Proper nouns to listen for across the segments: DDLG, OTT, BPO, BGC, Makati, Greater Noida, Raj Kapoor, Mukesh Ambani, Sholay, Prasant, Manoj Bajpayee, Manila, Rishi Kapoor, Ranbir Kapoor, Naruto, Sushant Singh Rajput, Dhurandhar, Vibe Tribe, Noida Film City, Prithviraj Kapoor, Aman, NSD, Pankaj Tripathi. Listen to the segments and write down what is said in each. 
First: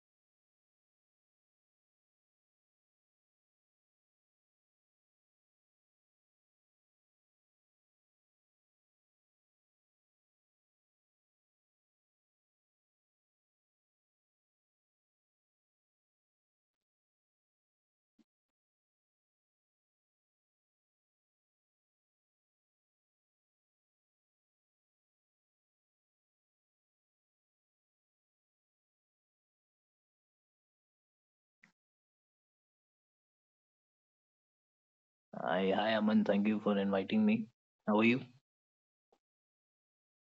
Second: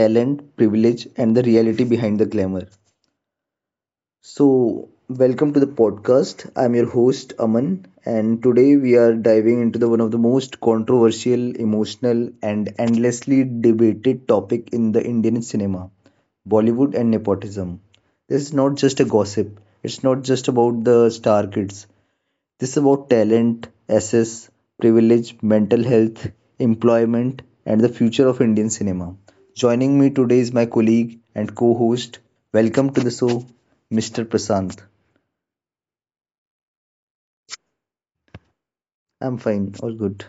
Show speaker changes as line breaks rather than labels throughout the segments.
Talent, Privilege, and the Reality Behind the Glamour. So welcome to the podcast. I'm your host Aman, and today we are diving into the one of the most controversial, emotional, and endlessly debated topic in the Indian cinema: Bollywood and nepotism. This is not just a gossip. It's not just about the star kids. This is about talent, access, privilege, mental health, employment, and the future of Indian cinema. Joining me today is my colleague and co-host. Welcome to the show, Mr. Prasant.
Hi, Aman. Thank you for inviting me. How are you?
I'm fine, all good.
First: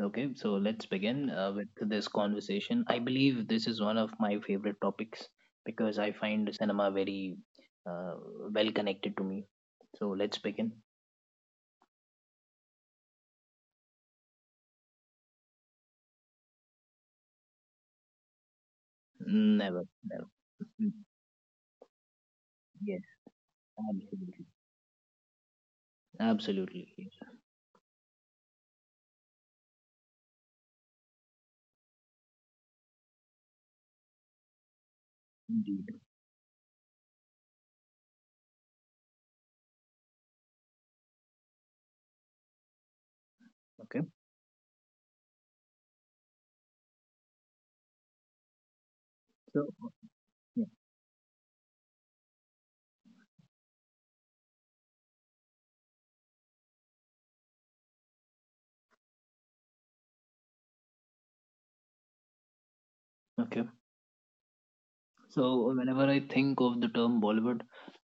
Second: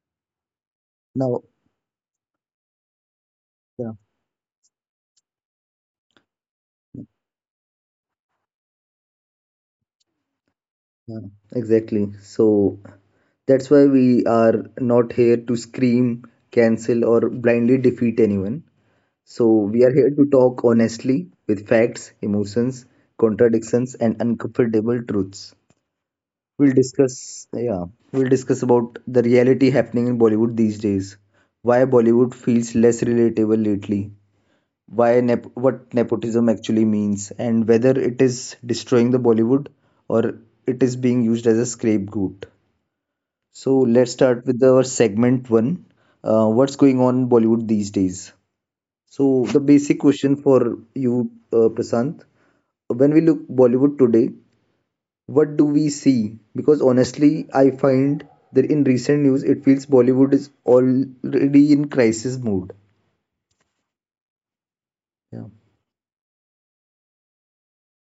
Okay, so let's begin
Now,
with this conversation. I believe this is
yeah,
one of my favorite topics because I find cinema very uh, well connected to me. So let's begin.
yeah, exactly. So that's why we are not here to scream, cancel, or blindly defeat anyone. So we
Never,
are here to
never.
talk
Mm,
honestly with facts, emotions,
Yes,
contradictions, and
absolutely.
uncomfortable truths. we'll
Absolutely.
discuss
Yes,
yeah we'll discuss about the reality happening in Bollywood these days, why Bollywood feels less relatable lately, what
indeed.
nepotism actually means and whether it is destroying the Bollywood or it is being used as a scapegoat. So
Okay.
let's start with our segment one. What's going on in Bollywood these days? So the
So,
basic question for
yeah.
you, Prasant: when we look Bollywood today, what do we see? Because honestly, I find that in recent news, it feels Bollywood is already in crisis mode.
Okay.
Yeah.
So whenever I think of the term Bollywood,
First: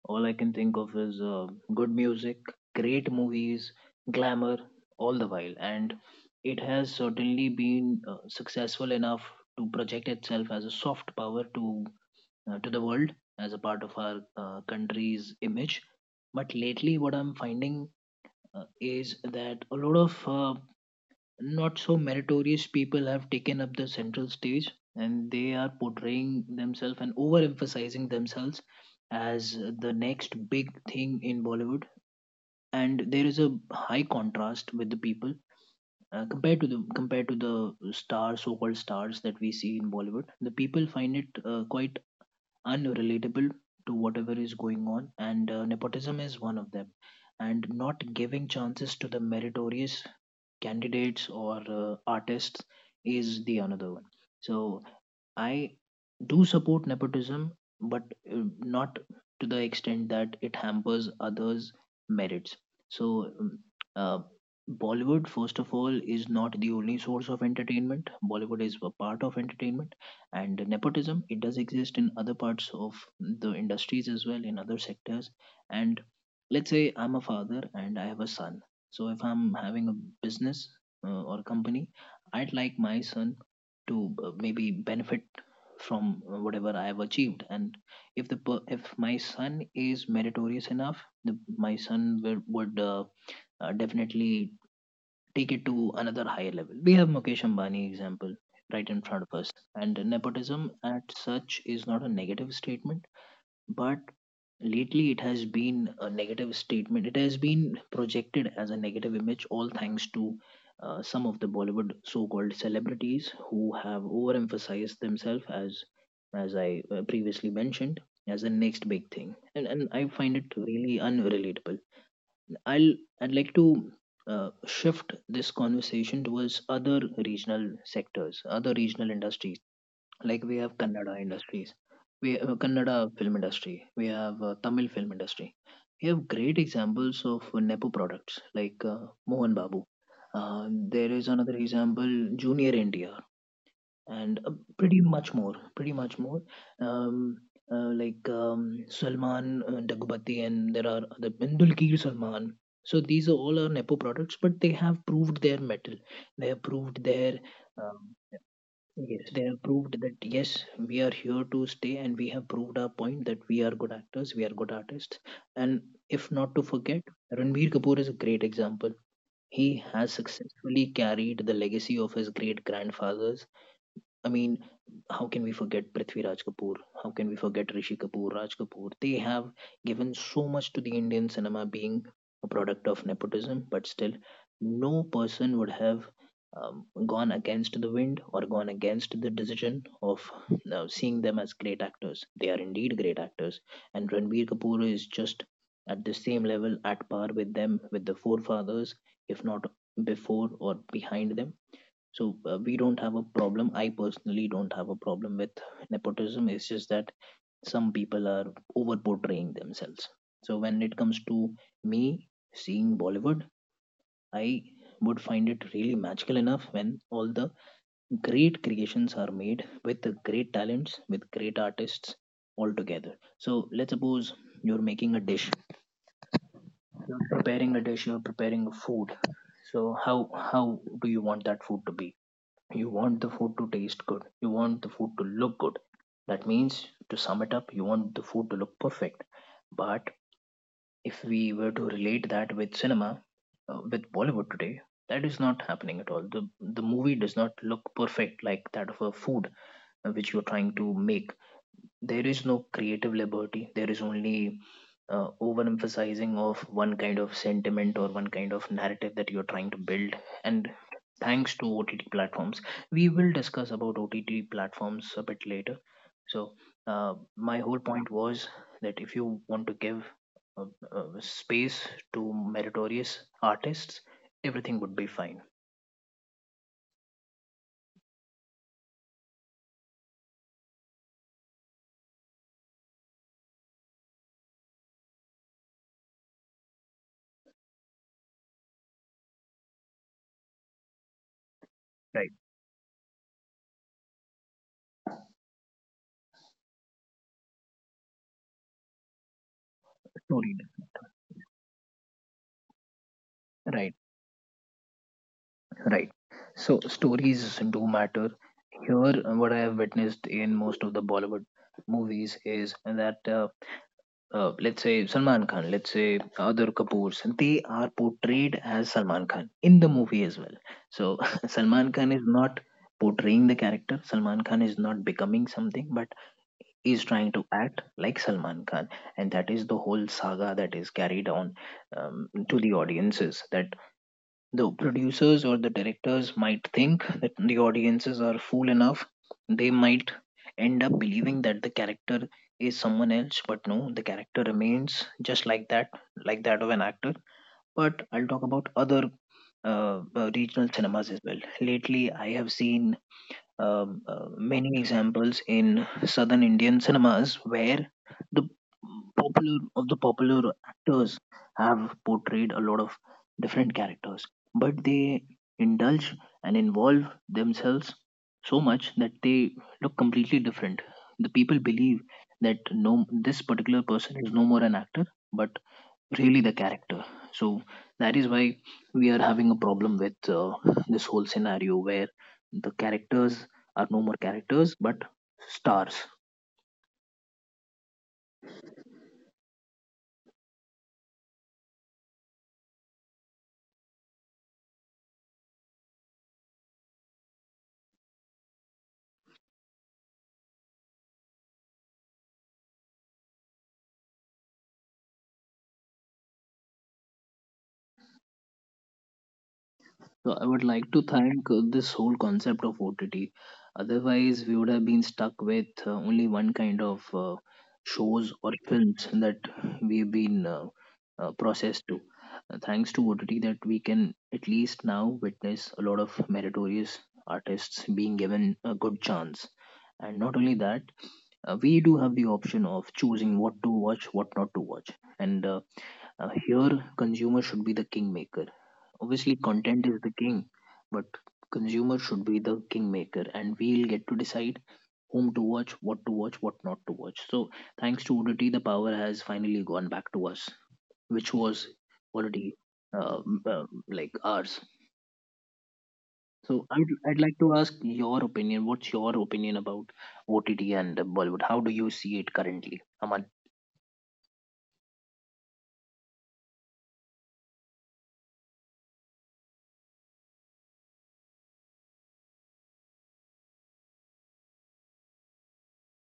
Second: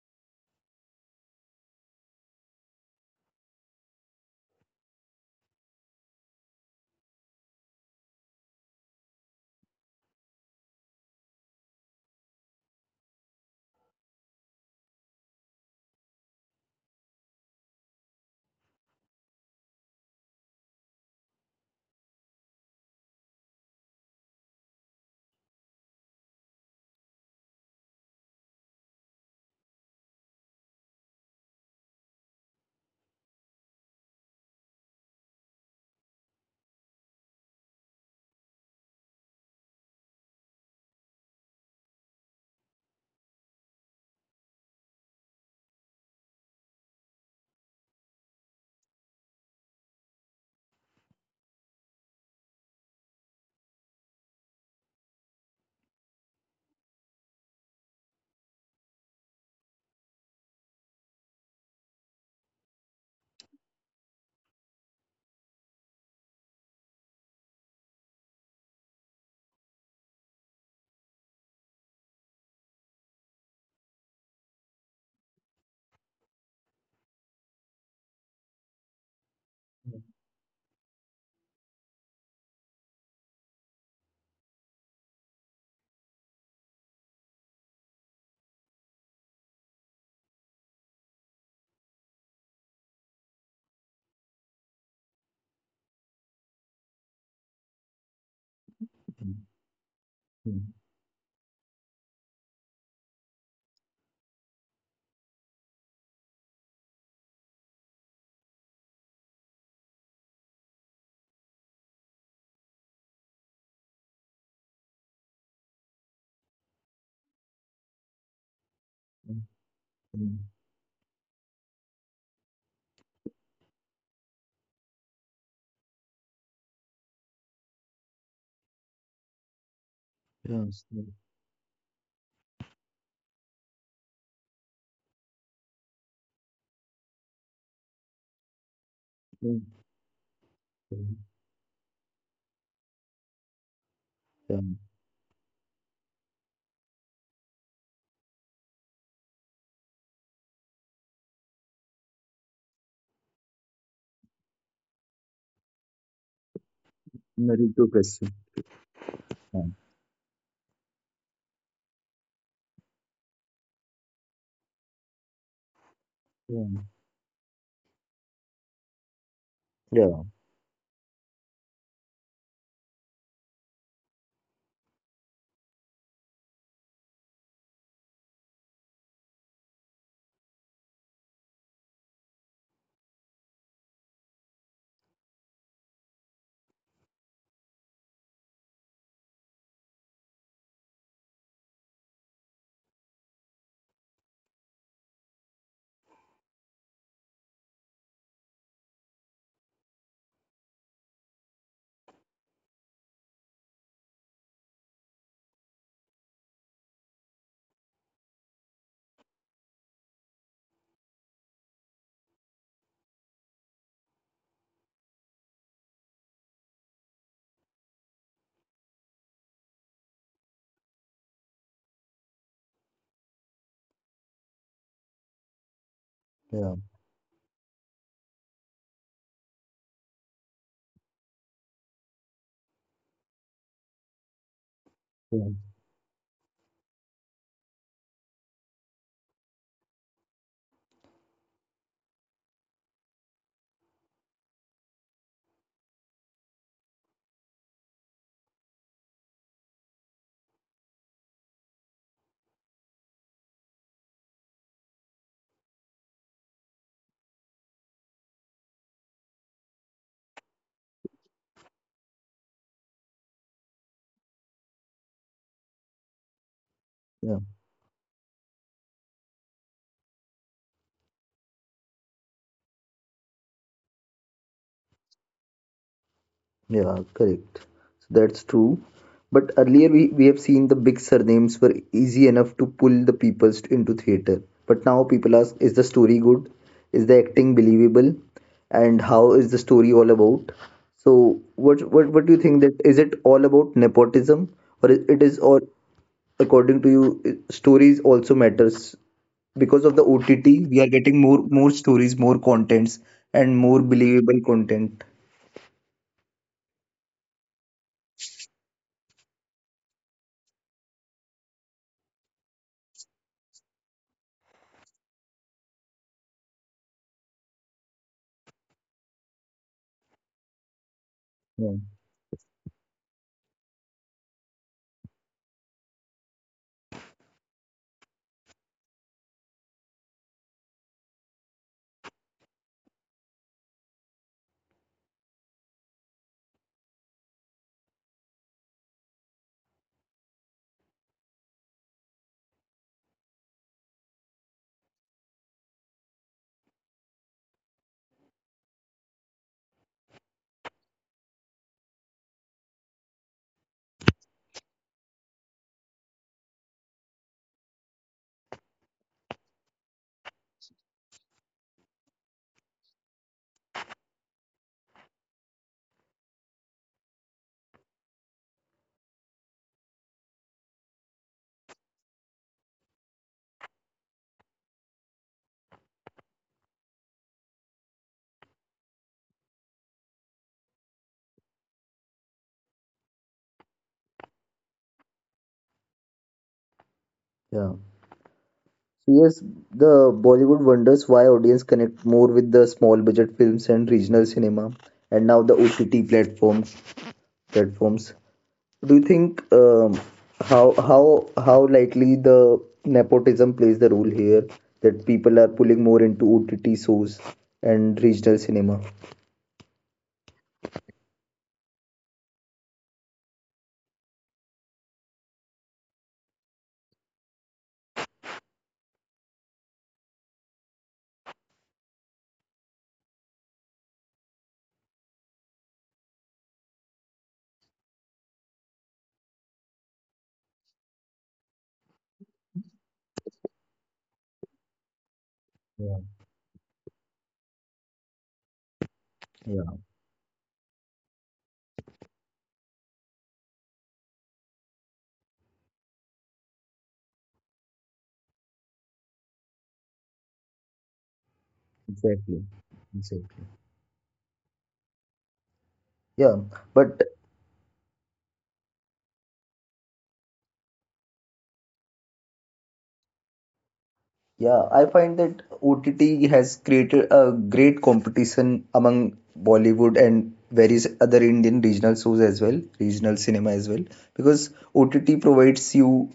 all I can think of is good music, great movies, glamour, all the while. And it has certainly been successful enough to project itself as a soft power to the world as a part of our country's image. But lately, what I'm finding is that a lot of not so meritorious people have taken up the central stage, and they are portraying themselves and overemphasizing themselves as the next big thing in Bollywood. And there is a high contrast with the people compared to the stars, so-called stars that we see in Bollywood. The people find it quite unrelatable to whatever is going on, and nepotism is one of them. And not giving chances to the meritorious candidates or artists is the another one. So I do support nepotism, but not to the extent that it hampers others' merits. So, uh, Bollywood, first of all, is not the only source of entertainment. Bollywood is a part of entertainment, and nepotism, it does exist in other parts of the industries as well, in other sectors. And let's say I'm a father and I have a son. So, if I'm having a business or company, I'd like my son to maybe benefit from whatever I have achieved. And if the per- if my son is meritorious enough, my son would definitely take it to another higher level. We have Mukesh Ambani example right in front of us, and nepotism at such is not a negative statement, but lately it has been a negative statement. It has been projected as a negative image, all thanks to some of the Bollywood so-called celebrities who have overemphasized themselves as I previously mentioned, as the next big thing. And I find it really unrelatable. i'll I'd like to shift this conversation towards other regional sectors, other regional industries. Like, we have Kannada industries, we Kannada film industry, we have Tamil film industry. We have great examples of nepo products like Mohan Babu, uh, there is another example, Junior India, and pretty much more, um, like, Salman Daggubati, and there are the Indulkir Salman. So these are all our nepo products, but they have proved their metal, they have proved their
Naruto.
um, yes, they have proved that, yes, we are here to stay, and we have proved our point that we are good actors, we are good artists. And if not to
Yeah,
forget, Ranbir Kapoor is a great example. He has
yeah,
successfully carried the legacy of his great grandfathers. I mean, how can we forget Prithviraj Kapoor? How can we forget Rishi Kapoor, Raj Kapoor? They have given so much to the Indian cinema, being a product of nepotism, but still, no person would have gone against the wind or gone against the decision of seeing them as great actors. They are indeed great actors, and Ranbir Kapoor is just at the same level, at par with them, with the forefathers, if not before or behind them. So we don't have a problem. I personally don't have a problem with nepotism. It's just that some people are over portraying themselves. So when it comes to me seeing Bollywood, I would find it really magical enough when all the great creations are made with the great talents, with great artists, all together. So let's suppose you're making a dish,
yeah,
you're preparing a dish, you're preparing a food. So how do you want that food to be? You want the food to taste good, you want the food to look good. That means, to sum it up, you want the food to look perfect. But if we were to relate that with cinema, with Bollywood today, that is not happening at all. The movie does not look perfect, like that of a food which you're trying to make. There is no creative liberty, there is only overemphasizing of one kind of sentiment or one kind of narrative that you're trying to build. And thanks to OTT platforms. We will discuss about OTT platforms a bit later. So, my
yeah.
whole point was that if you want to give uh, space to meritorious artists, everything would be fine.
Yeah, correct. So that's true. But earlier we have seen the big surnames were easy enough to pull the people into theater. But now people ask, is the story good? Is the acting believable? And how is the story all about? So what what
Right.
what do you think, that is it all about nepotism, or it is all, according to you, stories also matters, because of the
Story.
OTT we are getting more more stories, more contents and
Right.
more believable content.
Right. So stories do matter. Here, what I have witnessed in most of the Bollywood movies is that let's say Salman Khan, let's say other Kapoors, they are portrayed as Salman Khan in the movie as well. So Salman
Yeah.
Khan is not portraying the character, Salman Khan is not becoming something, but is trying to act like Salman Khan, and that is the whole saga that is carried on to the audiences. That the producers or the directors might think that the audiences are fool enough. They might end up believing that the character is someone else, but no, the character remains just like that of an actor. But I'll talk about other regional cinemas as well. Lately, I have seen many examples in southern Indian cinemas where the popular of the popular actors have portrayed a lot of different characters, but they indulge and involve themselves so much that they look completely different. The people believe that no, this particular person is no more an actor, but really the character. So that is why we are having a problem with this whole scenario where the characters are no more characters but stars.
Yeah. So, yes, the Bollywood wonders why audience connect more with the small budget films and regional cinema, and now the OTT platforms. Platforms. Do you think how how likely the nepotism plays the role here, that people are pulling more into OTT shows and regional cinema?
So I would like to thank this whole concept of OTT. Otherwise, we would have been stuck with only one kind of shows or films that we've been processed to. Thanks to OTT, that we can at least now witness a lot of meritorious artists being given a good chance. And not only that, we do have the option of choosing what to watch, what not to watch. And
Yeah,
here, consumer should be the kingmaker. Obviously, content
yeah,
is the king, but consumer should be the kingmaker, and we'll get to decide whom to watch, what not to watch. So, thanks to OTT, the power has finally gone back to us, which was
exactly,
already uh,
exactly.
m- uh, like ours.
Yeah,
So,
but
I'd like to ask your opinion. What's your opinion about OTT and Bollywood? How do you see it currently, Aman?
yeah, I find that OTT has created a great competition among Bollywood and various other Indian regional shows as well, regional cinema as well, because OTT provides you,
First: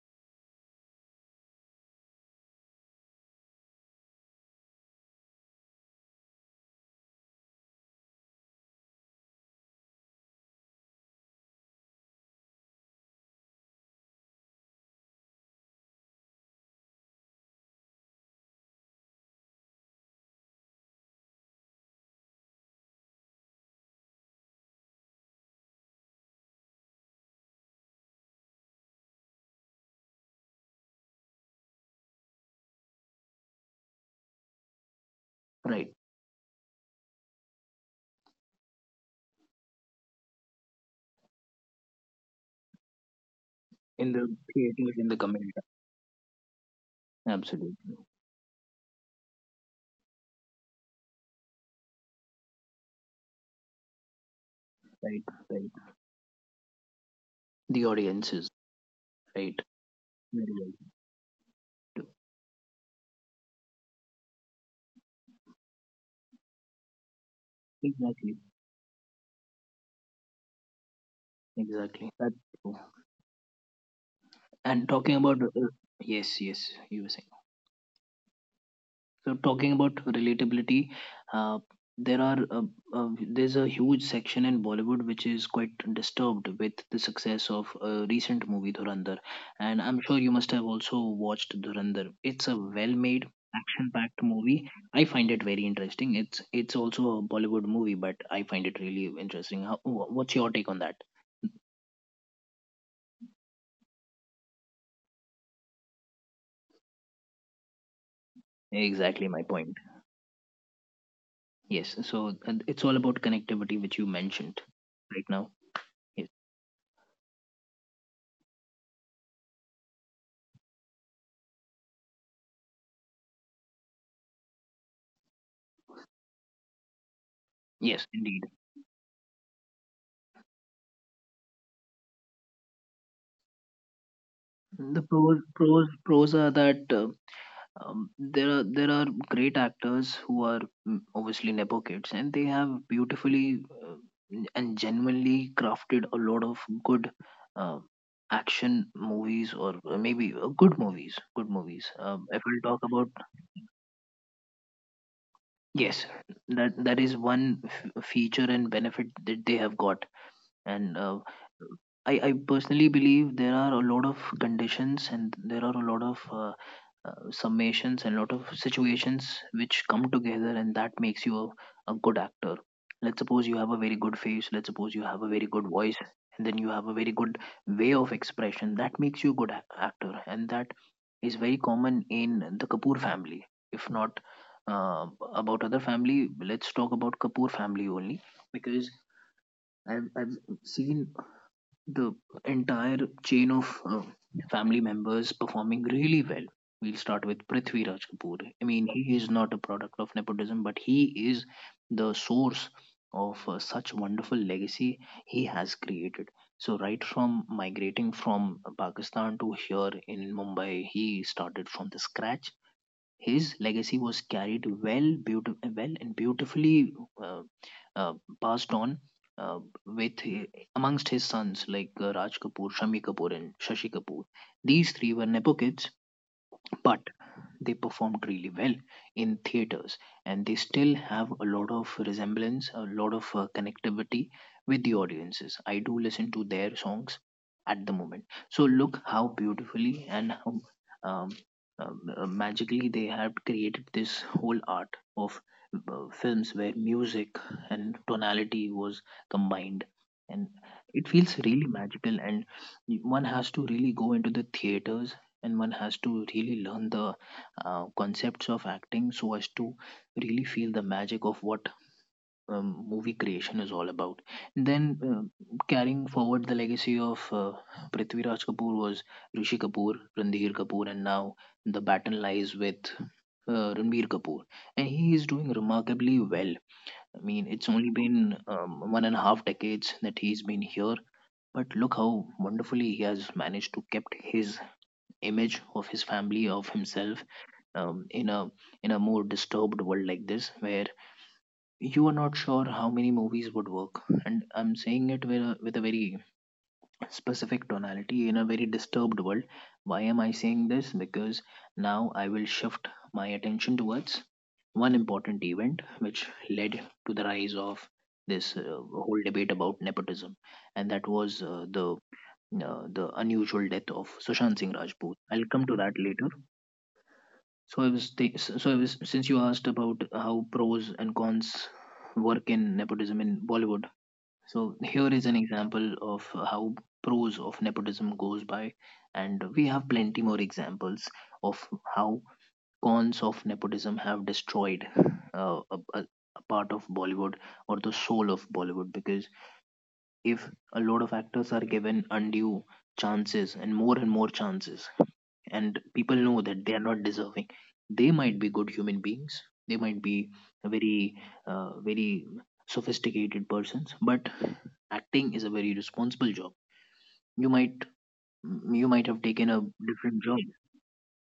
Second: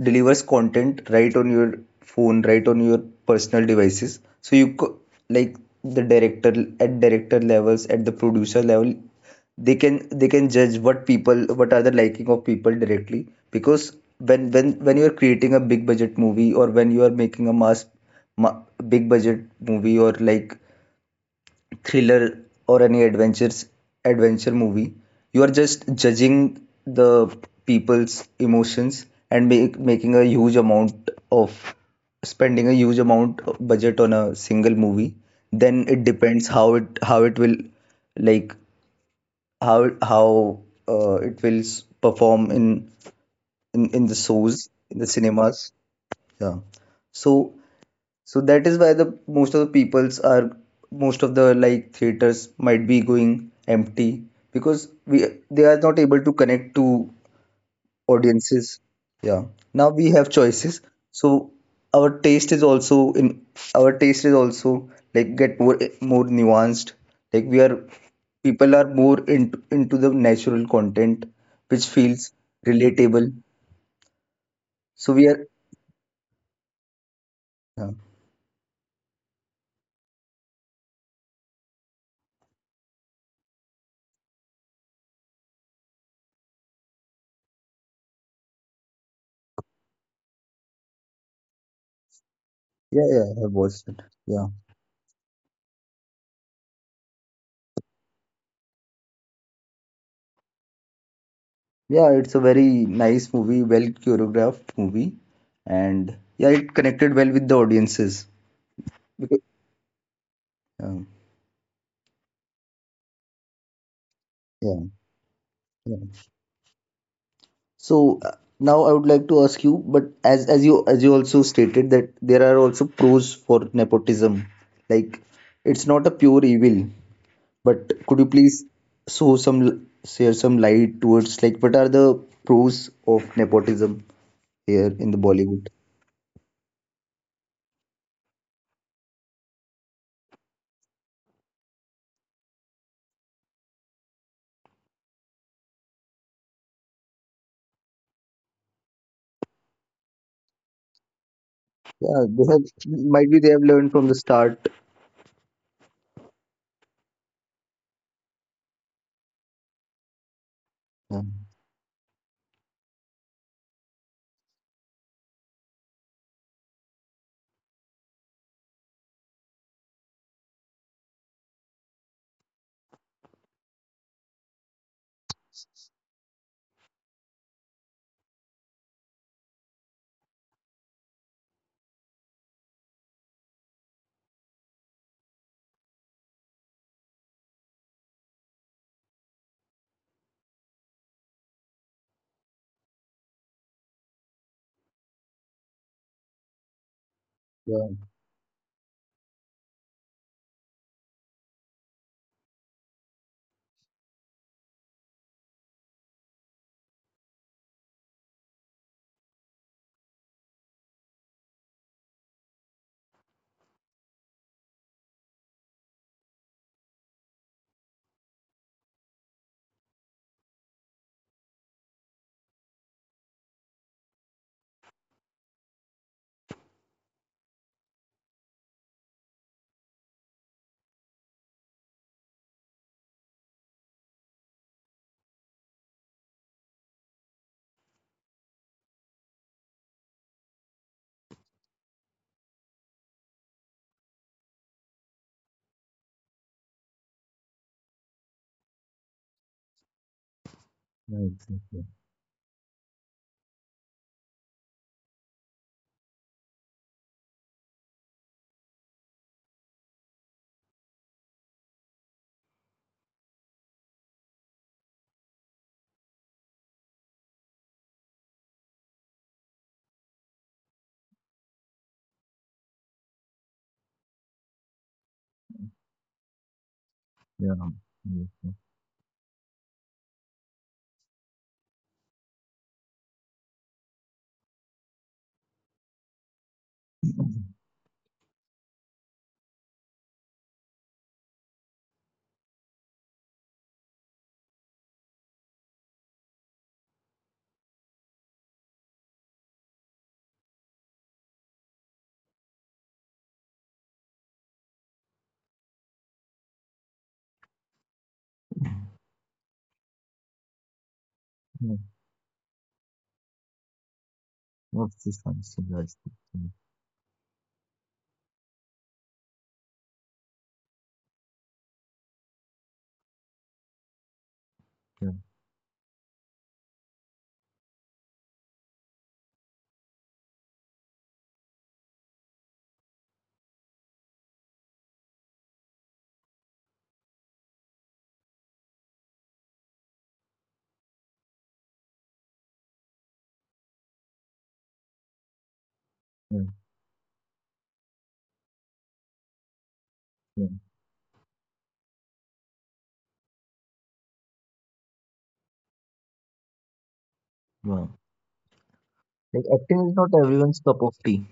delivers content right on your phone, right on your personal devices. So like the director at director levels, at the producer level, they can judge what people, what are the liking of people directly, because when you are creating a big budget movie, or when you are making a mass ma- big budget movie, or like thriller or any adventure movie, you are just judging the people's emotions and making a huge amount of, spending a huge amount of budget on a single movie, then
Right.
it depends how it will, like, how how it will perform in in
In
the
the
shows
theaters,
in the
in the
cinemas,
community.
yeah. So
Absolutely.
so that is why the most of the peoples are, most of the like theaters might be going empty because
Right.
we they
Right.
are not able to connect to
The audiences,
audiences. Yeah.
right?
Now we have
Very well.
choices. So our taste is also in our taste is also like get more more nuanced. Like we are
Exactly,
people are more into the natural content which
exactly.
feels
That's true.
relatable.
And
So
talking
we
about
are,
yes, yes, you were saying.
yeah,
So talking about relatability, uh, there are there's a huge section in Bollywood which is quite disturbed with the success of a recent movie Dhurandhar, and I'm sure you must have also watched Dhurandhar. It's a
yeah,
well-made,
yeah, I have watched it.
action-packed
Yeah.
movie. I find it very interesting. It's also a Bollywood movie, but I find it really interesting. How, what's your take on that?
Yeah, it's a very nice movie, well choreographed movie, and yeah, it connected well with the audiences.
Exactly my
Because,
point.
yeah,
Yes. So and it's all about connectivity, which you mentioned
yeah,
right now.
yeah.
Yes.
So uh, Now I would like to ask you, but as as you also stated that there are also pros for nepotism, like it's not a pure evil.
Yes,
But could you
indeed.
please show some l- share some light towards like what are the pros of nepotism here
The
in the
pros,
Bollywood?
pros, pros are that there are great actors who are, mm, obviously nepo kids, and they have beautifully and genuinely crafted a lot of good uh, action movies, or maybe good movies. Good movies.
Yeah,
If
they
we'll
have,
talk about,
might be they have learned from the start.
yes, that is one feature and benefit that they have got. And
Yeah,
I personally believe there are a lot of conditions and there are a lot of summations and a lot of situations which come together, and that makes you a good actor. Let's suppose you have a very good face, let's suppose you have a very good voice, and then you have a very good way of expression. That makes you a good actor, and that is very common in the Kapoor family. If not uh, about other family, let's talk about Kapoor family only, because I've seen the entire chain of family members performing really well. We'll start with Prithvi
yeah,
Raj Kapoor. I mean, he is not a product of nepotism, but he is the source of such wonderful legacy he has created. So, right from migrating from Pakistan to here in Mumbai, he started from the scratch. His legacy was carried well, well and beautifully uh, uh, passed on, with amongst his sons like Raj Kapoor, Shami Kapoor, and Shashi Kapoor. These three were nepo kids, but they performed really well in theaters, and they still have a lot of resemblance, a lot of connectivity with the audiences. I do listen to their songs at the moment. So look how beautifully and how um, magically they have created this whole art of films where music and tonality was combined, and it
yeah,
feels really
exactly.
magical. And one has to really go into the theaters, and one has to really learn the concepts of acting so as to really feel the magic of what movie creation is all about. And then uh, carrying forward the legacy of Prithvi Raj Kapoor was Rishi Kapoor, Ranbir Kapoor, and now the battle lies with Ranbir Kapoor, and he is doing remarkably well. I mean,
Yeah,
it's only been
yeah,
one and a half decades that he's been here, but look how wonderfully he has managed to kept his image, of his family, of himself, um, in a in a more disturbed world like this, where you are not sure how many movies would work. And I'm saying it with a very specific tonality in a very disturbed world. Why am I saying this? Because now I will shift my attention towards one important event which led to the rise of this whole debate about nepotism. And that was
yeah.
the unusual death of Sushant Singh
Most
Rajput.
systems,
I'll come
yeah,
to that later. So so I was, since you asked about how pros and cons work in nepotism in Bollywood. So here
yeah,
is an example of how pros of nepotism goes by, and we have plenty more examples of how cons of nepotism have destroyed a part of Bollywood or the soul of Bollywood. Because if a lot of actors are given undue chances, and more chances, and people
yeah,
know that they are not deserving, they might be good human beings, they might be
yeah.
very very sophisticated persons, but acting is a very responsible job. You might,
Wow.
you might have
Like
taken a
acting is not
different job.
everyone's cup of tea.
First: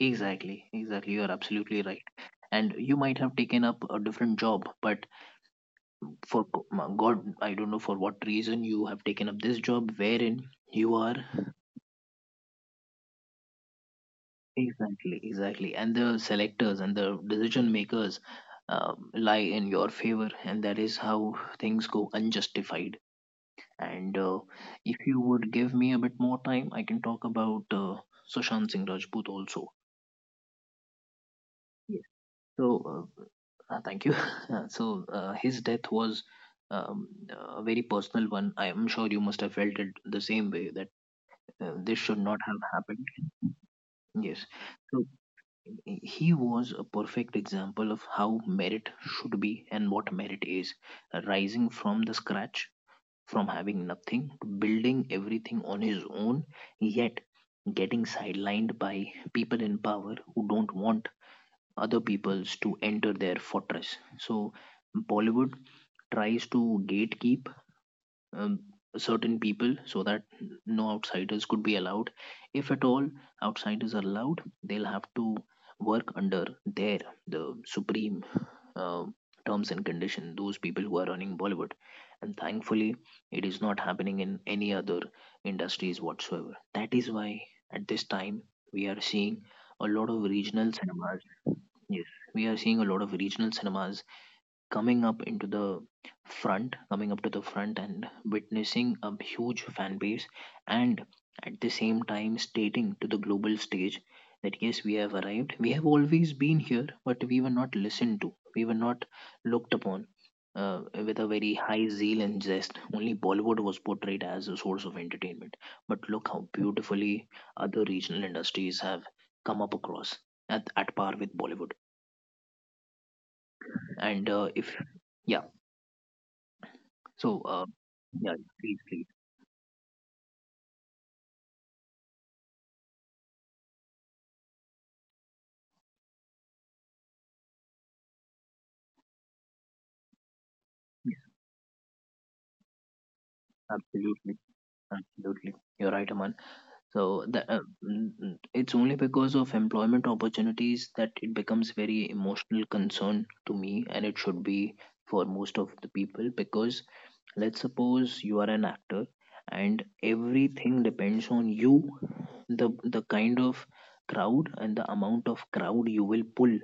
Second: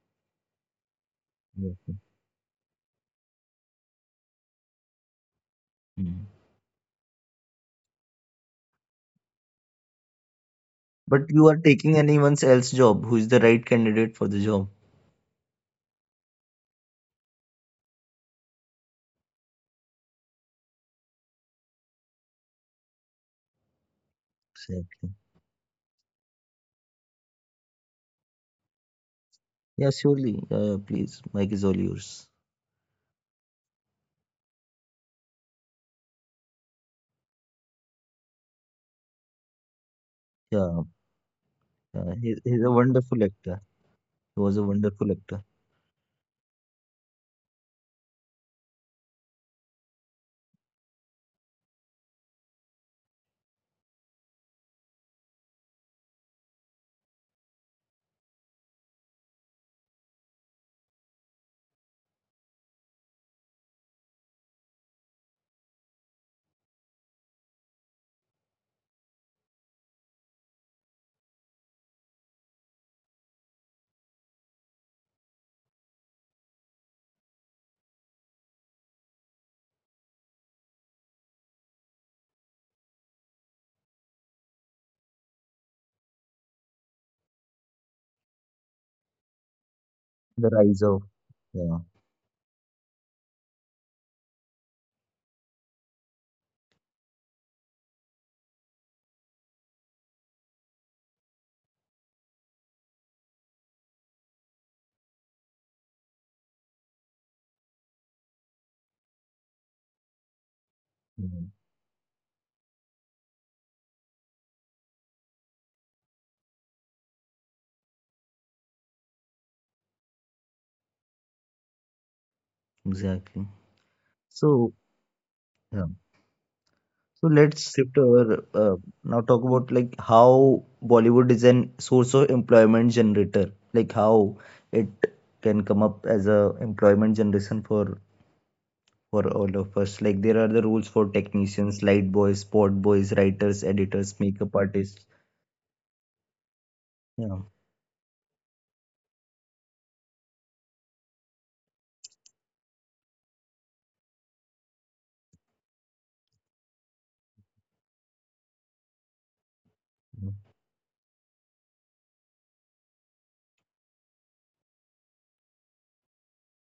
Exactly, exactly, you are
Yes,
absolutely
yes.
right. And you might have taken up a different job, but
Mm.
for god, I don't know for what reason you have taken up this job, wherein you are.
But you are taking anyone else's job who is the right candidate for the job.
Exactly, exactly. And the selectors and the decision makers lie in your favor, and that is how things go unjustified. And if
Exactly.
you would give me a bit more time, I can talk about Sushant Singh Rajput also.
Yeah, surely. Please, Mike is all
Yes.
yours.
So, thank you. So, his death was a very personal one. I am sure you must have felt it the same way
Yeah,
that this
yeah.
should
He,
not have
he's a
happened.
wonderful actor. He
Yes.
was a
So.
wonderful actor.
He was a perfect example of how merit should be and what merit is: rising from the scratch, from having nothing to building everything on his own, yet getting sidelined by people in power who don't want other peoples to enter their fortress. So, Bollywood tries to gatekeep um, certain people so that no outsiders could be allowed. If at all outsiders are allowed, they'll have to work under their, the supreme uh, terms and condition, those people who are running Bollywood. And thankfully, it is not happening in any other industries whatsoever. That is why at this time we are seeing a lot of
The
regional
rise of.
cinemas.
Yeah,
Yes, we are seeing a lot of regional cinemas coming up into the front, coming up to the front, and witnessing a huge fan base, and at the same time stating to the global stage that yes, we have arrived. We have always been here, but we were not listened to, we were not looked upon with a very
yeah.
high zeal and zest. Only Bollywood was portrayed as a source of entertainment. But look how beautifully other regional industries have come up across at par with Bollywood.
Exactly.
And if,
So,
yeah.
yeah. So
So,
let's shift
yeah,
over.
please, please,
Now talk about like how Bollywood is an source of employment generator. Like how it can come up as a employment generation for all of us. Like there are the rules for
yes,
technicians, light boys, sport boys, writers, editors,
absolutely,
makeup artists.
absolutely. You're right, Aman. So
Yeah,
that it's only because of employment opportunities that it becomes very emotional concern to me, and it should be for most of the people. Because let's suppose you are an actor, and everything depends on you, the kind of crowd and the amount of crowd you will pull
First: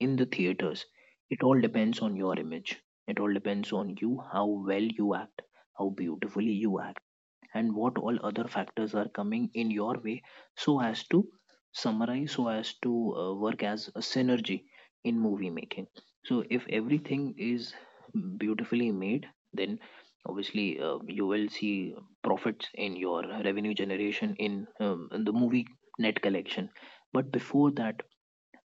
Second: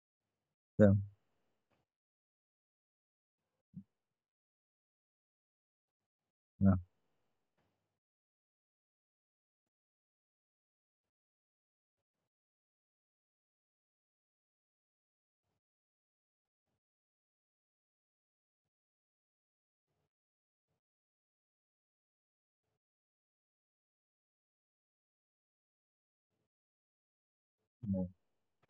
in the theaters.
yeah,
It all depends on your image. It all depends on you, how well you act, how beautifully
yeah,
you act, and what all other factors are coming in your way, so as to summarize, so as to work as a synergy in movie making. So if everything is beautifully made, then obviously you will see profits in your revenue generation in the movie net collection. But before that,
yeah,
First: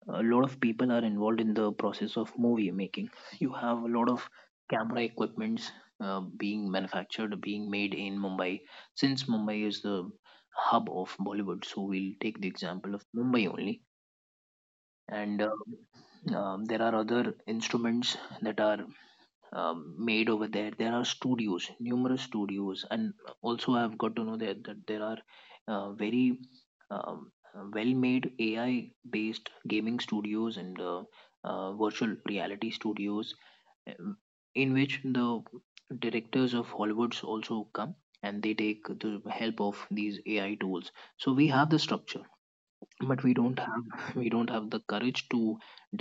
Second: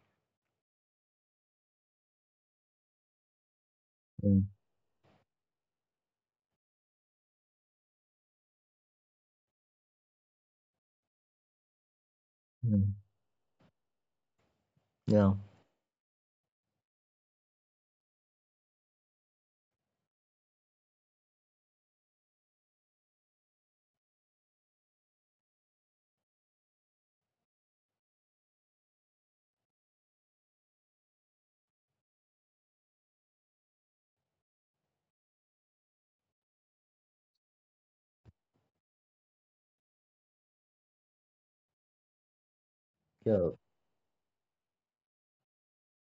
a lot of people are involved in the process of movie making. You have a lot of
yeah,
camera equipments being manufactured, being made in Mumbai. Since Mumbai is the hub of Bollywood, so we'll take the example of Mumbai only.
yeah, yeah,
And there are other instruments that are made over there. There are studios, numerous studios, and also I've got to know that, that there are very um, well-made AI-based gaming studios and virtual reality studios, um, in which the directors of Hollywoods also come, and they take the help of these AI tools. So we have the structure, but we
yeah,
don't have, we don't have the courage to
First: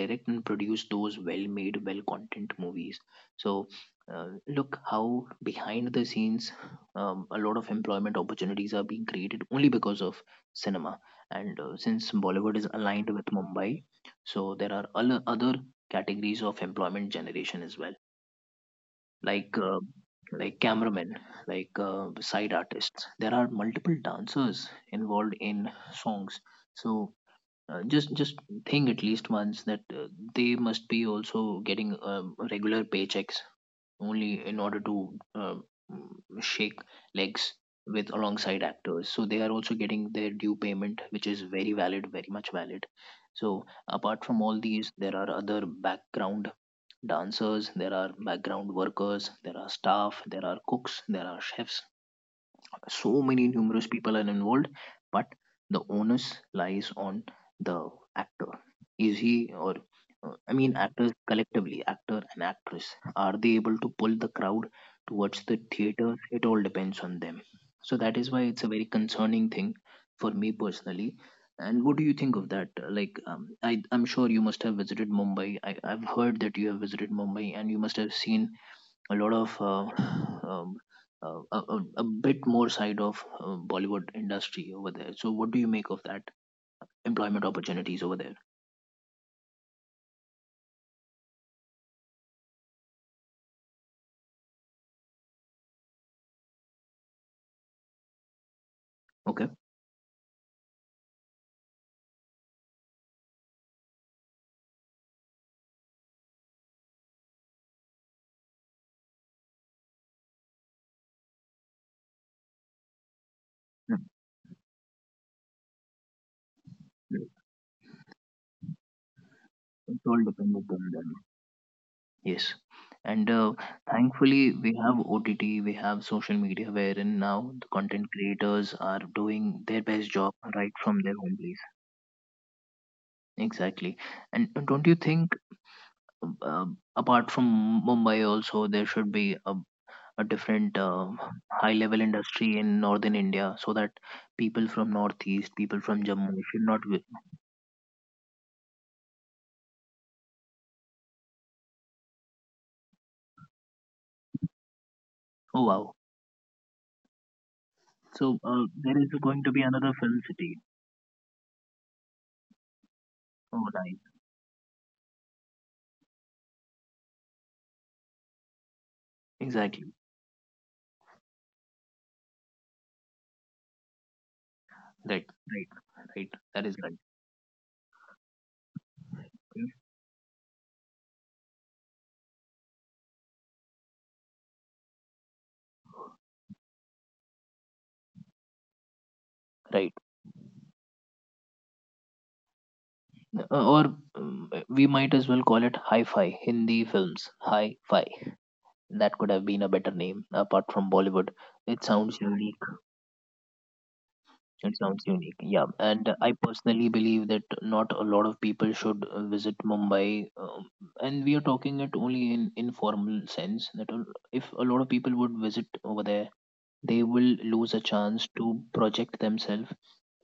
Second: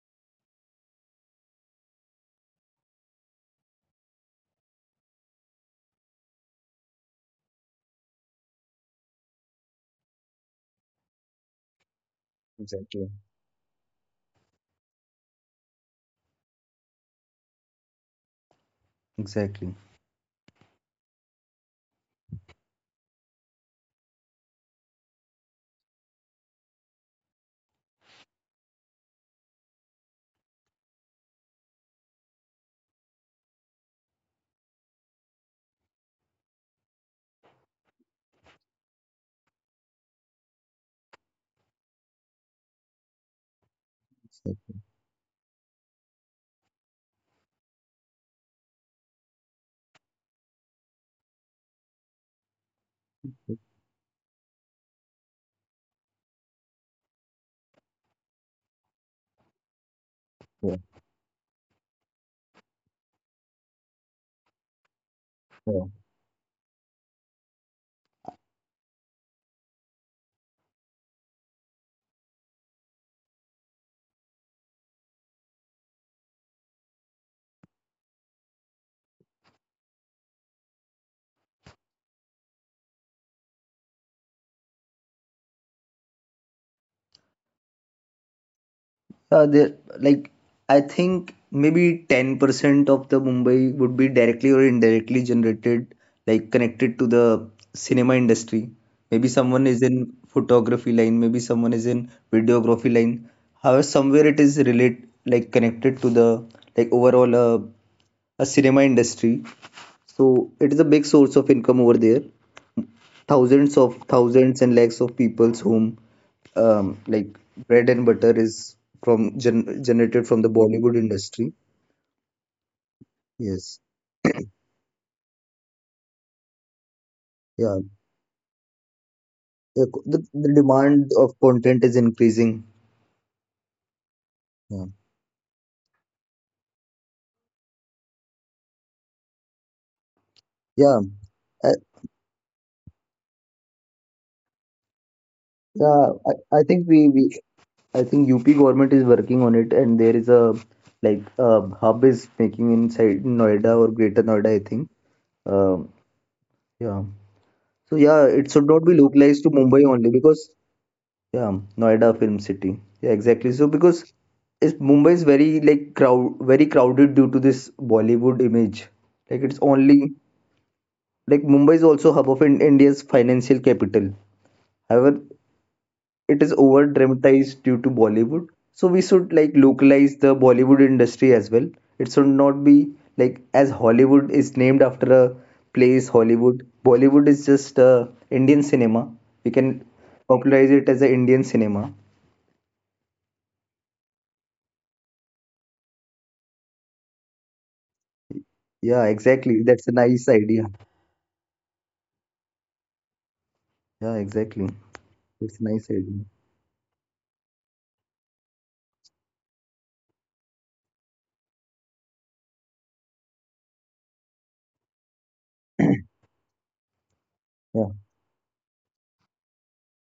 direct and produce those well-made, well-content movies. So look how behind the scenes a lot of employment opportunities are being created only because of cinema. And since Bollywood is aligned
exactly,
with Mumbai, so there are other categories of employment generation as well, like
exactly.
uh, like cameramen, like side artists. There are multiple dancers involved in songs. So just think at least once that they must be also getting regular paychecks only in order to um, shake legs with, alongside actors, so they are also getting their due payment, which is very valid, very much valid. So apart from all
Exactly.
these, there are other background dancers, there are background workers, there are staff, there are cooks, there are chefs. So many numerous people are involved, but the onus lies on the actor. Is he, or I mean
Yeah,
actors collectively, actor and actress, are they able to pull the crowd towards the
yeah.
theater? It all depends on them. So that is why it's a very concerning thing for me personally. And what do you think of that? Like, I'm sure you must have visited Mumbai. I've heard that you have visited Mumbai, and you must have seen a lot of um, a bit more side of Bollywood industry over there. So, what do you make of that employment opportunities over there?
There, like, I think maybe 10% of the Mumbai would be directly or indirectly generated, like connected to the cinema industry. Maybe
Okay.
someone is in photography line, maybe someone is in videography line. However, somewhere it is relate like connected to the like overall a cinema industry. So it is a big source of income over there. Thousands
Mm,
of thousands and lakhs of people's home,
mm.
like bread and butter is from gen
It all
generated from the
depends upon
Bollywood
them.
industry.
Yes, and
Yes.
thankfully we have OTT, we have social media, wherein now the
Yeah.
content creators are doing their best job
The
right from their
demand
home
of
place.
content is increasing.
Exactly, and don't you
Yeah.
think? Uh, Apart from Mumbai, also there should be a different
Yeah.
high
I,
level industry in northern India, so that people from northeast, people from
yeah,
Jammu should
I, I
not.
think
Wi-
we, we I think UP government is working on it and there is a like a hub is making inside Noida or Greater Noida, I think.
oh wow!
Um, yeah. So yeah,
So
it should not
there
be
is going to
localized
be
to
another
Mumbai only
film city.
because, yeah, Noida Film City. Yeah, exactly.
Oh
So
nice.
because it's, Mumbai is very like crowd, very crowded due to this Bollywood image. Like it's
Exactly.
only like Mumbai is also hub of in, India's financial capital.
Right.
However,
Right. Right.
it is
That is
over
right.
dramatized due to Bollywood. So we should like localize the Bollywood industry as well. It should not be like, as Hollywood is named after a place Hollywood. Bollywood is just Indian cinema. We can
Right.
popularize it as a Indian cinema.
Or we might as well call it hi-fi Hindi films. Hi-fi.
Yeah,
That could have been a
exactly.
better
That's a
name
nice
apart
idea.
from Bollywood. It sounds unique.
Yeah,
It
exactly.
sounds unique. Yeah.
That's a nice
And I
idea.
personally believe that not a lot of people should visit Mumbai. And we are talking it only in informal sense that a- if a lot of people would visit over there, they will lose a
Yeah,
chance to project themselves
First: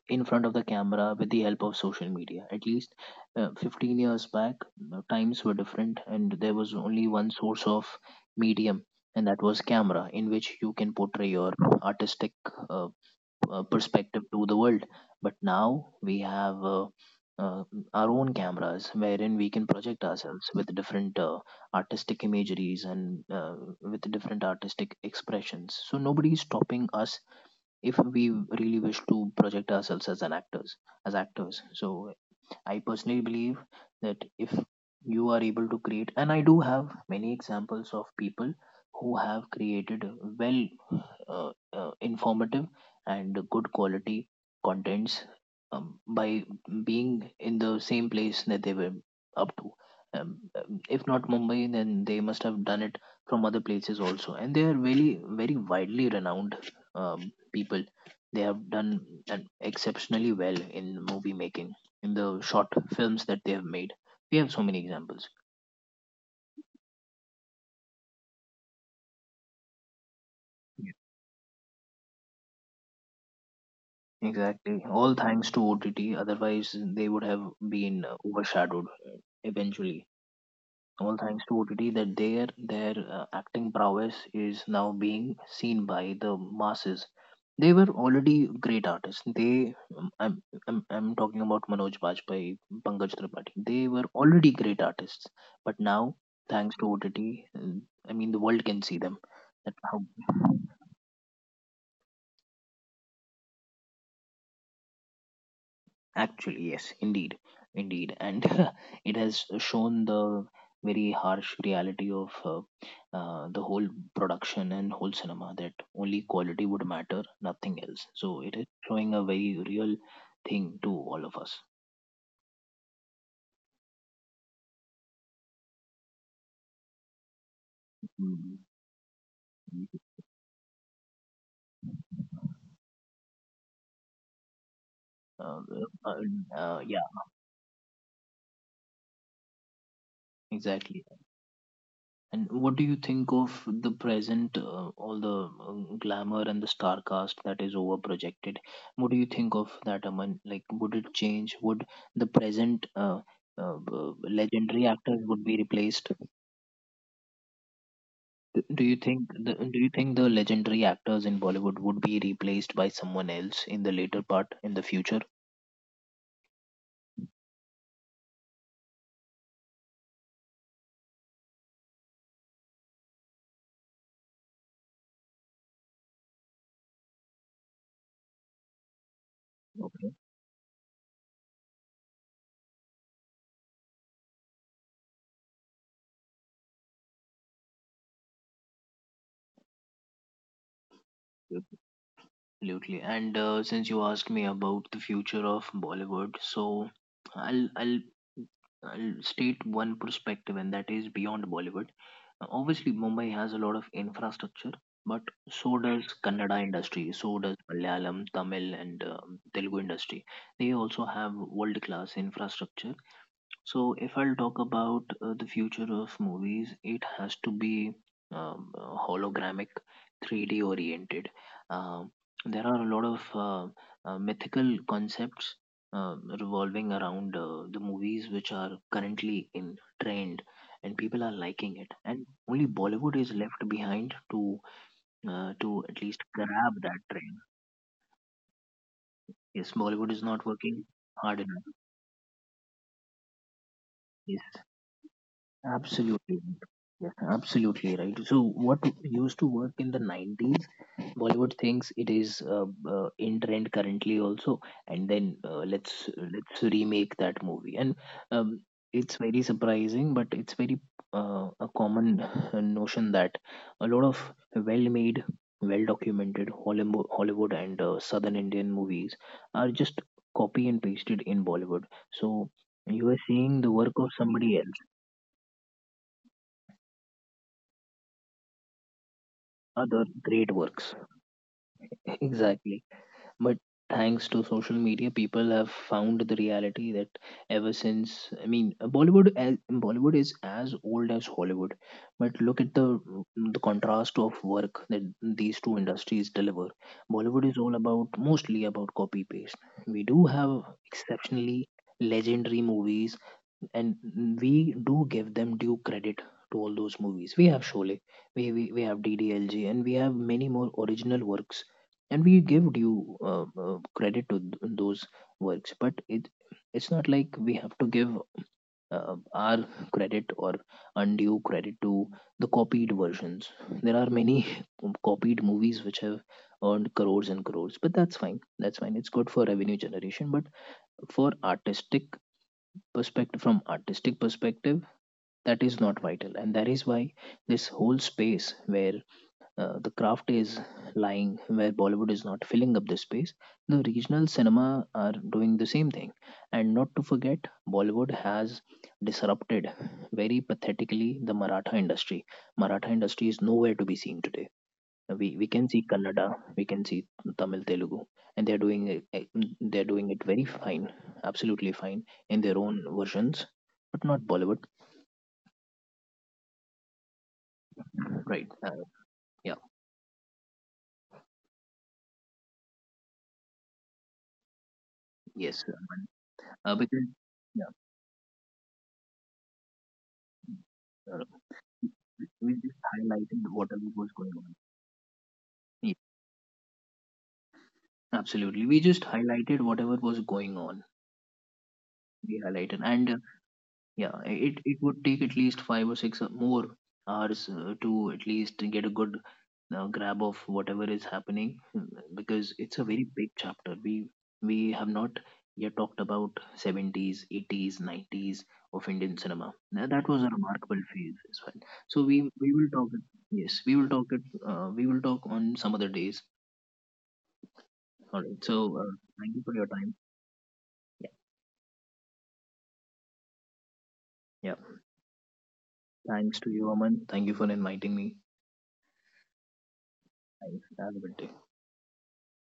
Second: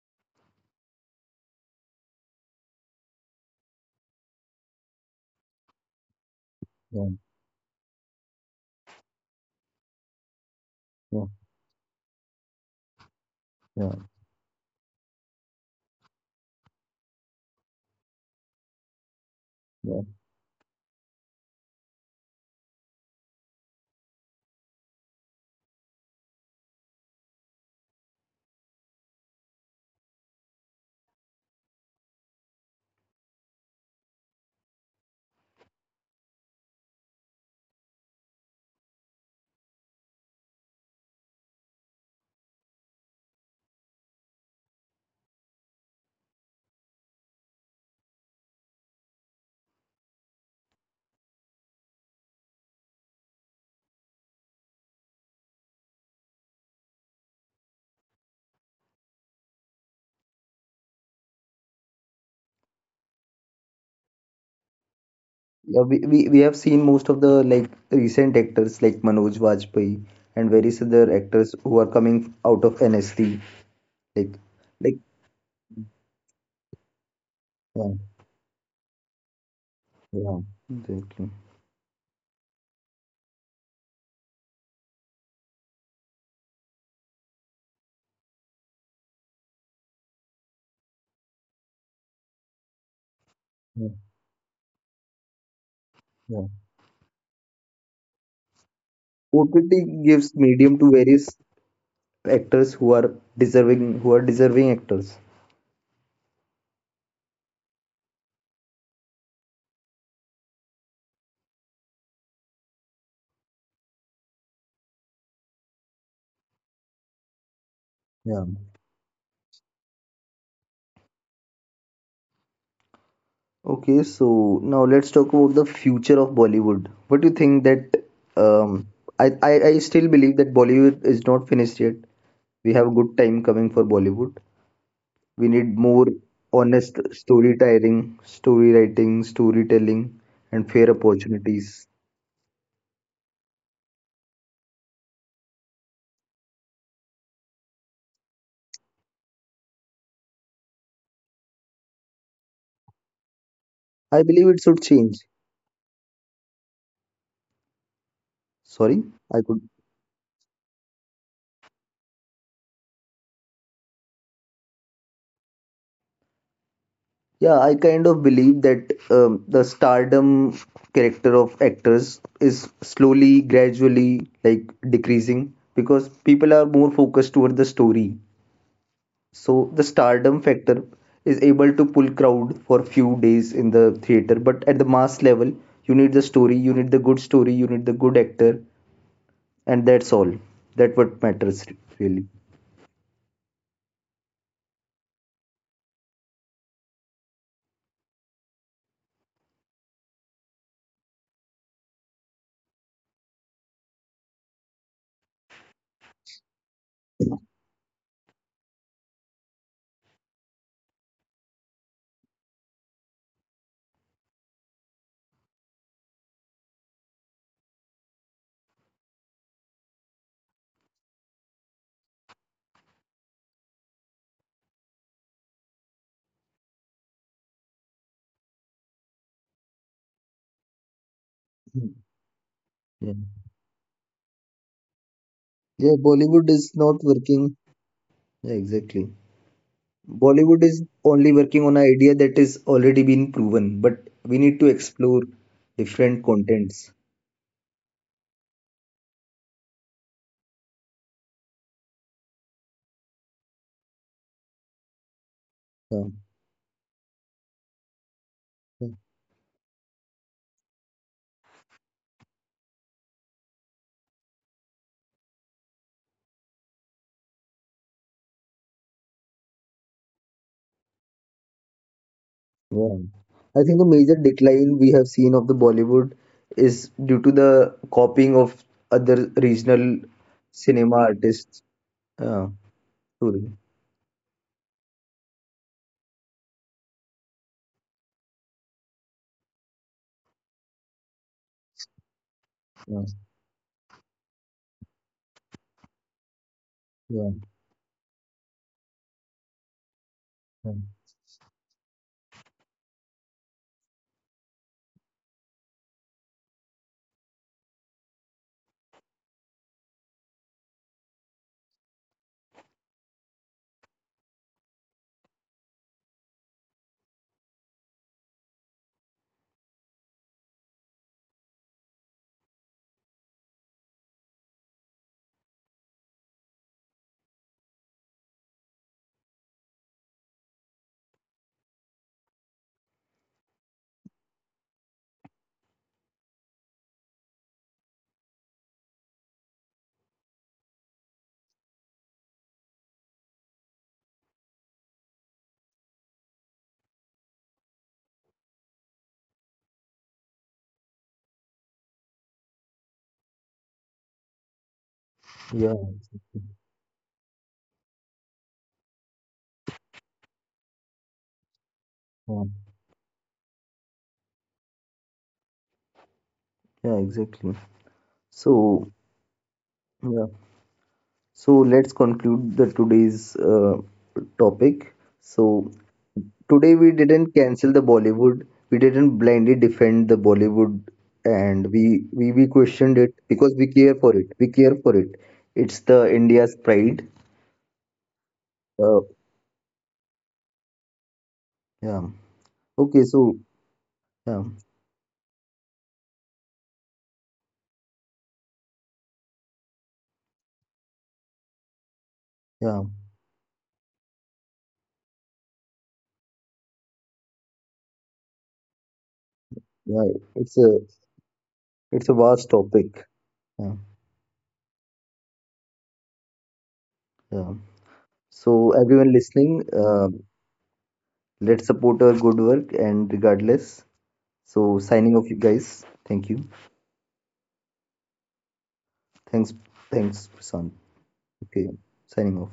in front of the camera with the help of social media. At least 15 years back, times were different, and there was only
yeah,
one source of medium. And that was camera, in which you can
yeah,
portray your artistic uh,
yeah,
perspective to the world. But now we have uh, our own cameras, wherein we can
yeah.
project ourselves with different artistic imageries and with different artistic expressions. So nobody is stopping us, if we really wish to project ourselves as an actors, as actors. So I personally believe that if you are able to create, and I do have many examples of people who have created well, uh, informative and good quality contents, by being in the same place that they were up to. If not Mumbai, then they must have done it from other places also. And they are really very widely renowned people. They have done exceptionally well in movie making in the short films that they have made. We have so many examples.
Yeah, we have seen most of the like recent actors like Manoj Bajpayee and various other actors who are coming out of NSD. Like,
Exactly.
like,
All thanks to OTT. Otherwise, they would have
yeah,
been overshadowed eventually.
yeah,
All
exactly.
thanks to OTT that their acting prowess is now being seen by the masses. They were already great artists. I'm talking about Manoj Bajpayee, Pankaj Tripathi. They
Yeah,
were already great artists, but now,
yeah.
thanks to OTT, uh, I mean, the world can see them. That how.
OTT gives medium to various actors who are deserving actors.
Actually, yes, indeed, indeed, and it has shown the very harsh reality of the whole production and whole cinema that only quality would matter, nothing else. So
Yeah.
it is showing a very real thing to all of us.
Okay, so now let's talk about the future of Bollywood. What do you think that
Mm,
um, I
mm,
still believe that Bollywood is not finished yet. We have a good time coming for Bollywood. We
Uh,
need more
uh,
honest
yeah,
storytelling, story writing, storytelling, and fair
exactly.
opportunities.
And what do you think of the present, all the glamour and the star cast that is over projected? What do you think of that, Aman? Like, would it change? Would the present
I believe it should
legendary
change.
actors would be replaced? Do you
Sorry,
think
I
the
could,
do you think the legendary actors in Bollywood would be replaced by someone else in the later part in the future?
yeah, I kind of believe that the stardom character of actors is slowly, gradually like decreasing because people are more focused toward the story. So the
Okay.
stardom factor is able to pull crowd for few days in the theater, but at the mass level, you need the story, you need the good story, you need the good actor, and that's all. That what matters really.
Absolutely. And since you asked me about the future of Bollywood, so I'll I'll I'll state one perspective, and that is beyond Bollywood. Obviously, Mumbai has a lot of infrastructure, but so does Kannada industry, so does Malayalam, Tamil, and Telugu industry. They also have world class infrastructure. So, if I'll talk about the future of movies, it has to be hologramic, 3D oriented. Um, there are a lot of mythical concepts revolving around the movies which are currently in trend, and people are liking
Hmm.
it. And only
Yeah.
Bollywood is left behind to
Yeah,
at least
Bollywood is
grab
not
that trend.
working. Yeah, exactly.
Yes, Bollywood is not
Bollywood is
working
only
hard
working
enough.
on an idea that is already been proven, but we need
Yes,
to explore different
absolutely.
contents.
Yes, absolutely right. So, what used to work in the 90s, Bollywood thinks it is in trend currently also, and then uh,
Yeah.
let's let's remake that movie. And um, it's very surprising, but it's very a common notion that a lot of well-made, well-documented Hollywood and Southern Indian movies are just copy and pasted in Bollywood. So
Yeah.
you are seeing
I
the
think the
work of
major
somebody
decline
else,
we have seen of the Bollywood is due to the copying of other regional
other great
cinema
works.
artists. Yeah,
Exactly.
truly.
But thanks to social media, people have found the reality that ever since, I mean, Bollywood is as old as Hollywood. But look at the
Yeah,
the contrast of work that these two industries deliver.
yeah,
Bollywood is all about mostly about copy paste. We do have
yeah,
exceptionally legendary movies, and we do give them due credit to all those movies. We have Sholay, we have DDLG, and we have many more original works, and we give due credit to those works. But it's not like we have to give our credit or undue credit to the copied versions. There are many copied movies which have earned crores and crores, but that's fine. That's fine. It's good for revenue generation, but for artistic perspective from artistic perspective that is not vital, and that is why this whole space where the craft is lying, where Bollywood is not filling up the space, the regional cinema are doing the same thing. And not to forget, Bollywood has disrupted very pathetically the Maratha industry. Maratha industry is nowhere to be seen today. We can
yeah,
see Kannada,
exactly.
we can see Tamil, Telugu, and they're doing it very fine, absolutely fine, in
Yeah,
their own versions, but not Bollywood.
yeah, exactly.
Right,
So,
yeah.
yeah. So let's conclude the today's topic.
Yes,
So
Raman.
today
Uh,
we
because
didn't
yeah,
cancel the Bollywood. We didn't blindly defend the Bollywood,
uh,
and we
we just
questioned it
highlighted
because we
whatever
care
was
for it.
going
We
on.
care for it. It's
Yeah,
the India's pride.
absolutely. We
Uh,
just highlighted whatever was going on.
yeah.
We highlighted,
Okay.
and
So
yeah,
yeah,
it would take at least 5 or 6 more hours to at least get a good grab of whatever is happening, because it's
yeah,
a very big chapter. We have not yet talked about 70s, 80s, 90s of Indian cinema. Now, that
yeah.
was a
It's a,
remarkable phase as well. So
it's a
we
vast
we will talk.
topic.
Yes,
Yeah,
we will talk it. We will talk on some other days.
yeah.
All right.
So
So
everyone
thank you
listening,
for your time. Yeah.
let's support our good work and regardless.
Yeah.
So signing off, you guys. Thank
Thanks
you.
to you, Aman. Thank you for inviting me.
Thanks, thanks,
Thanks.
Prashant.
Have a good day.
Okay, signing off.